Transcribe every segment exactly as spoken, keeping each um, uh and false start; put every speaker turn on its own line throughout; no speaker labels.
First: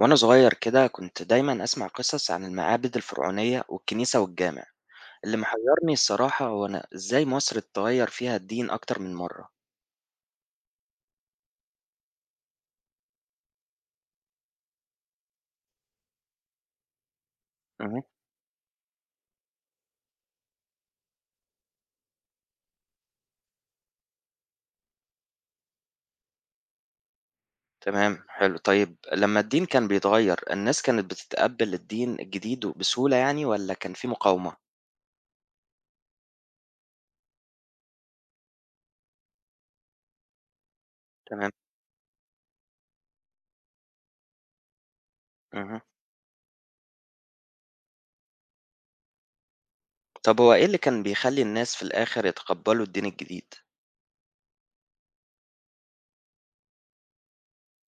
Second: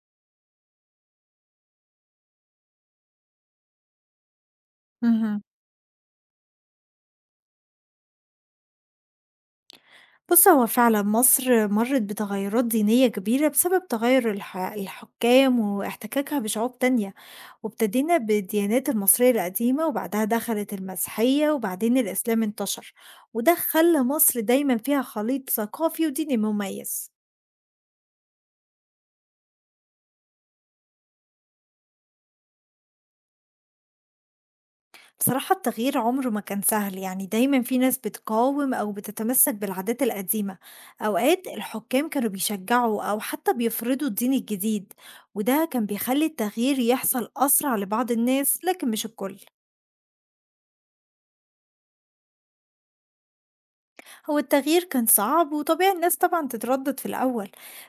وأنا صغير كده كنت دايما أسمع قصص عن المعابد الفرعونية والكنيسة والجامع. اللي
اهم.
محيرني الصراحة هو أنا إزاي مصر اتغير فيها الدين أكتر من مرة؟
بُص، هو فعلًا مصر مرّت بتغيُّرات دينية كبيرة بسبب تغيُّر الح الحُكّام واحتكاكها بشعوب تانية،
مه.
وابتدينا بالديانات المصرية القديمة وبعدها دخلت المسيحية وبعدين الإسلام انتشر، وده خلّى مصر دايمًا فيها خليط ثقافي وديني مميز.
تمام، حلو، طيب، لما الدين كان بيتغير الناس كانت بتتقبل الدين الجديد بسهولة يعني ولا كان في مقاومة؟
بصراحة التغيير عمره ما كان سهل، يعني دايما في ناس بتقاوم أو بتتمسك بالعادات القديمة. أوقات
تمام.
الحكام كانوا بيشجعوا أو حتى بيفرضوا الدين الجديد، وده
مه.
كان بيخلي التغيير يحصل أسرع لبعض الناس لكن مش الكل.
طب هو إيه اللي كان بيخلي الناس في الآخر يتقبلوا الدين الجديد؟
هو التغيير كان صعب، وطبيعي الناس طبعا تتردد في الأول.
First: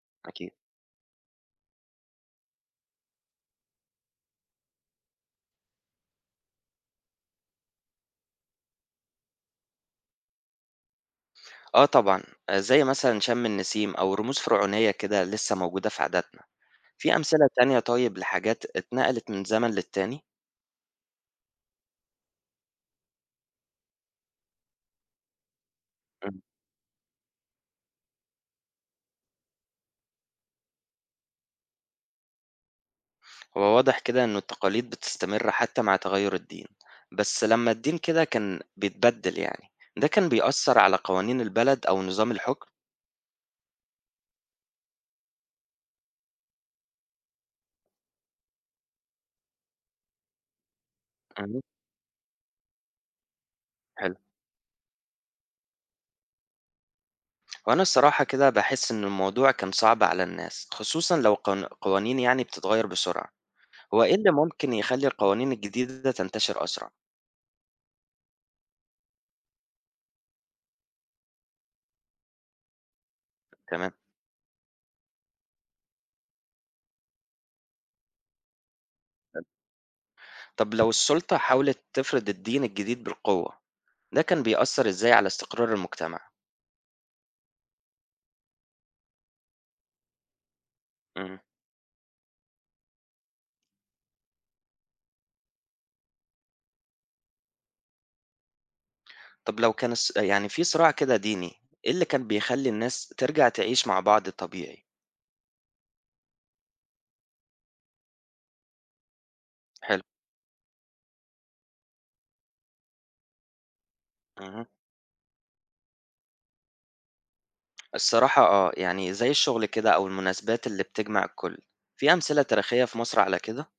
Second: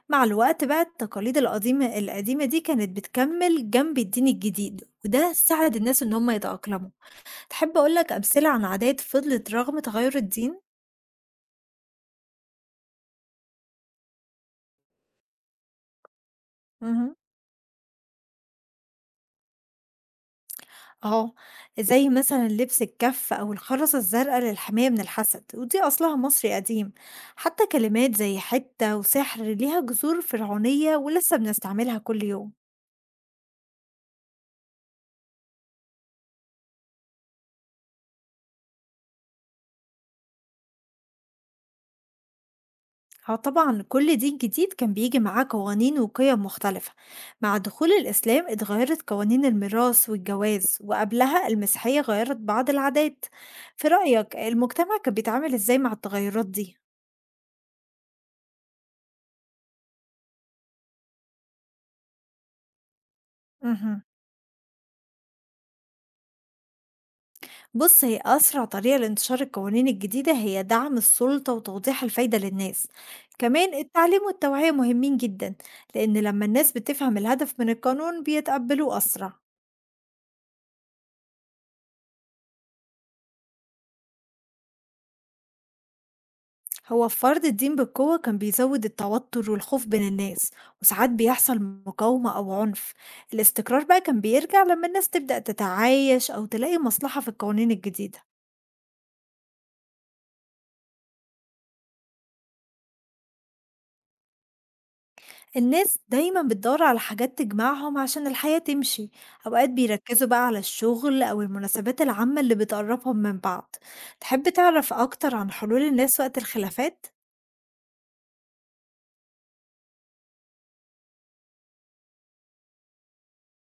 مع
أكيد.
الوقت بقى التقاليد القديمة القديمة دي كانت بتكمل جنب الدين الجديد، وده ساعد الناس إن هم يتأقلموا. تحب أقولك أمثلة عن عادات فضلت رغم تغير الدين؟
آه طبعا. آه، زي مثلا شم النسيم أو رموز فرعونية كده لسه موجودة في عاداتنا.
مهم.
في أمثلة تانية طيب لحاجات اتنقلت من زمن للتاني؟
آه، زي مثلًا لبس الكَف أو الخرزة الزرقا للحماية من الحسد، ودي أصلها
إمم.
مصري قديم، حتى كلمات زي حتّة وسحر ليها جذور فرعونية ولسه بنستعملها كل يوم.
هو واضح كده إنه التقاليد بتستمر حتى مع تغيُّر الدين، بس لمّا الدين كده كان بيتبدِّل يعني، ده كان بيأثّر على قوانين البلد أو نظام الحكم؟
آه طبعًا كل دين جديد كان بيجي معاه قوانين وقيم مختلفة، مع دخول الإسلام اتغيرت قوانين الميراث والجواز، وقبلها
اهم.
المسيحية غيرت بعض العادات. في
حلو.
رأيك المجتمع كان بيتعامل إزاي مع التغيرات دي؟
هو أنا الصراحة كده باحس إن الموضوع كان صعب على الناس، خصوصًا لو قن قوانين يعني بتتغيّر بسرعة. هو
اهم.
إيه اللي ممكن يخلّي القوانين الجديدة تنتشر أسرع؟
بص هي أسرع طريقة لانتشار القوانين الجديدة هي دعم السلطة وتوضيح الفايدة للناس، كمان
تمام.
التعليم والتوعية مهمين جدا، لأن لما الناس بتفهم الهدف من القانون بيتقبلوه أسرع.
طب لو السُلطة حاولت تفرض الدين الجديد بالقوة، ده كان بيأثّر إزاي على استقرار المجتمع؟
هو فرض الدين بالقوة كان بيزود التوتر والخوف بين الناس، وساعات
إمم.
بيحصل مقاومة أو عنف. الاستقرار بقى كان بيرجع لما الناس تبدأ تتعايش أو تلاقي مصلحة في القوانين الجديدة.
طب لو كان الص يعني في صراع كده ديني، إيه اللي كان بيخلّي الناس ترجع تعيش مع بعض طبيعي؟
الناس دايما بتدور على حاجات تجمعهم عشان الحياة تمشي، أوقات
حلو.
بيركزوا بقى على الشغل أو المناسبات العامة اللي بتقربهم من بعض. تحب
اهم.
تعرف أكتر عن حلول الناس وقت الخلافات؟
الصراحة آه، يعني زي الشغل كده أو المناسبات اللي بتجمع الكل. في أمثلة تاريخية في مصر على كده؟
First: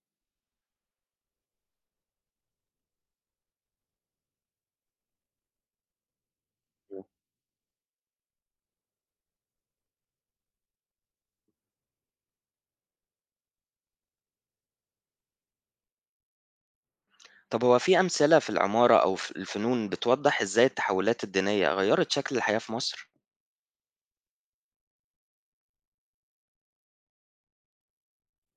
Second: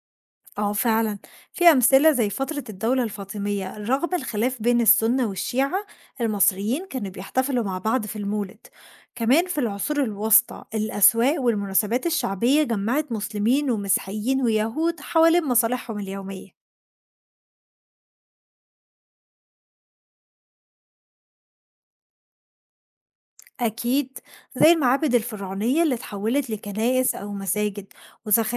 اه فعلا، في أمثلة زي فترة الدولة الفاطمية، رغم الخلاف بين السنة والشيعة المصريين
مم.
كانوا بيحتفلوا مع بعض في المولد. كمان في العصور الوسطى الأسواق والمناسبات الشعبية جمعت مسلمين ومسيحيين ويهود حوالين مصالحهم اليومية.
طب هو في أمثلة في العمارة أو في الفنون بتوضح إزاي التحولات الدينية غيّرت شكل الحياة في مصر؟
أكيد، زي المعابد الفرعونية اللي اتحولت لكنائس أو مساجد،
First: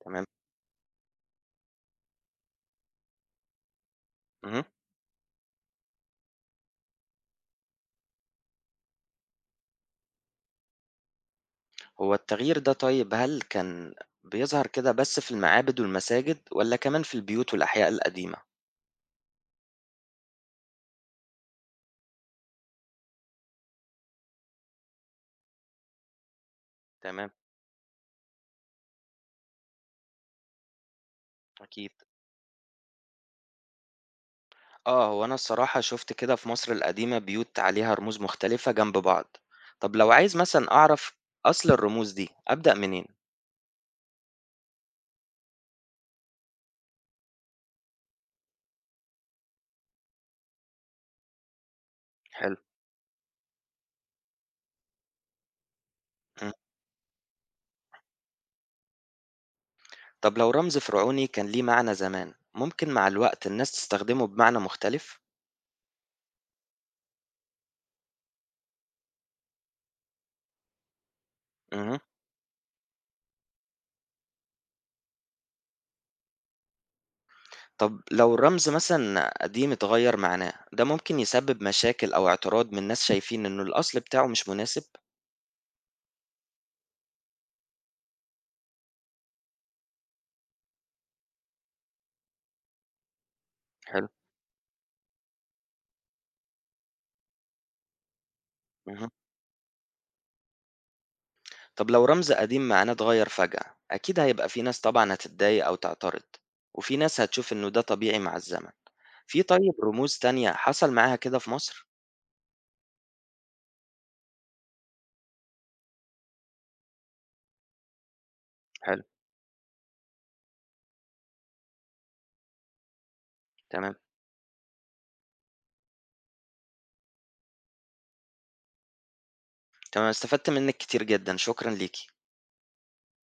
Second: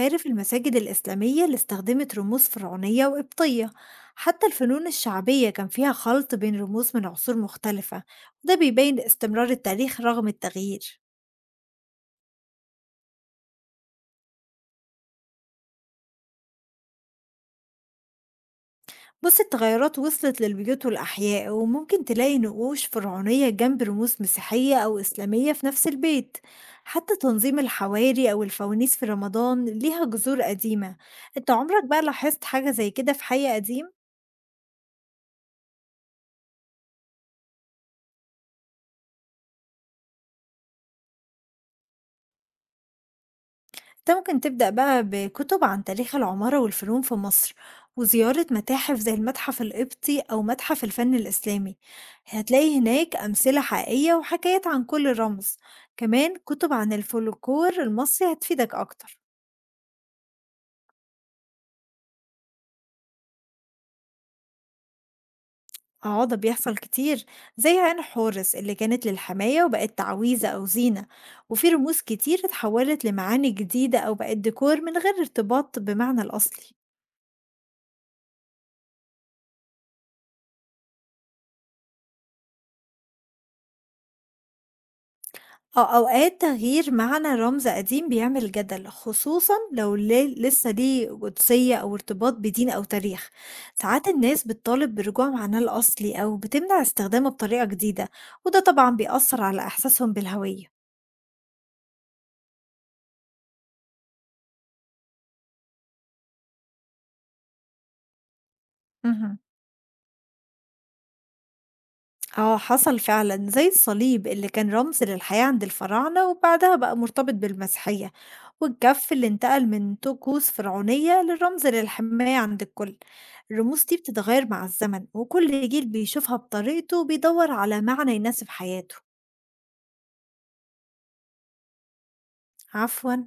تمام،
المساجد الإسلامية اللي استخدمت رموز فرعونية وقبطية. حتى
اهم.
الفنون الشعبية كان فيها خلط بين رموز من عصور مختلفة، وده بيبين استمرار التاريخ رغم التغيير.
هو التغيير ده طيب هل كان بيظهر كده بس في المعابد والمساجد والّا كمان في البيوت والأحياء القديمة؟
بص التغيرات وصلت للبيوت والأحياء، وممكن تلاقي نقوش فرعونية جنب رموز مسيحية أو إسلامية في نفس البيت. حتى
تمام،
تنظيم الحواري أو الفوانيس في رمضان ليها جذور قديمة. انت عمرك
أكيد.
بقى لاحظت حاجة زي كده في حي قديم؟
آه، هو أنا الصراحة شُفت كده في مصر القديمة بيوت عليها رموز مختلفة جنب بعض. طب لو عايز مثلًا أعرف أصل الرموز دي، أبدأ منين؟
أنت ممكن تبدأ بقى بكتب عن تاريخ العمارة والفنون في مصر، وزيارة متاحف زي المتحف القبطي أو متحف الفن الإسلامي.
حلو.
هتلاقي هناك أمثلة حقيقية وحكايات عن كل رمز. كمان
إمم.
كتب عن الفولكلور المصري هتفيدك أكتر.
طب لو رمز فرعوني كان ليه معنى زمان، ممكن مع الوقت الناس تستخدمه بمعنى مختلف؟
اه ده بيحصل كتير، زي عين حورس اللي كانت للحماية وبقت تعويذة أو زينة، وفي
اهم.
رموز كتير اتحولت لمعاني جديدة أو بقت ديكور من غير ارتباط بمعنى الأصلي.
طب لو الرمز مثلًا قديم اتغيّر معناه، ده ممكن يسبب مشاكل أو اعتراض من ناس شايفين إنه الأصل بتاعه مش مناسب؟
آه، أوقات تغيير معنى رمز قديم بيعمل جدل، خصوصا لو ليه- لسه ليه قدسية أو ارتباط بدين أو تاريخ.
حلو.
ساعات الناس بتطالب برجوع معناه الأصلي أو بتمنع استخدامه بطريقة جديدة، وده طبعا
اهم.
بيأثر على إحساسهم بالهوية.
طب لو رمز قديم معناه اتغير فجأة، أكيد هيبقى في ناس طبعا هتتضايق أو تعترض، وفي ناس هتشوف إنه ده طبيعي مع الزمن.
مهم.
في طيب رموز تانية حصل معاها كده في مصر؟
آه حصل فعلا، زي الصليب اللي كان رمز للحياة عند الفراعنة وبعدها بقى مرتبط بالمسيحية،
حلو.
والجف اللي انتقل من طقوس فرعونية للرمز للحماية عند الكل. الرموز
تمام.
دي بتتغير مع الزمن، وكل جيل بيشوفها بطريقته وبيدور على معنى يناسب حياته.
تمام استفدت منك كتير جدا، شكرا ليكي.
عفوا.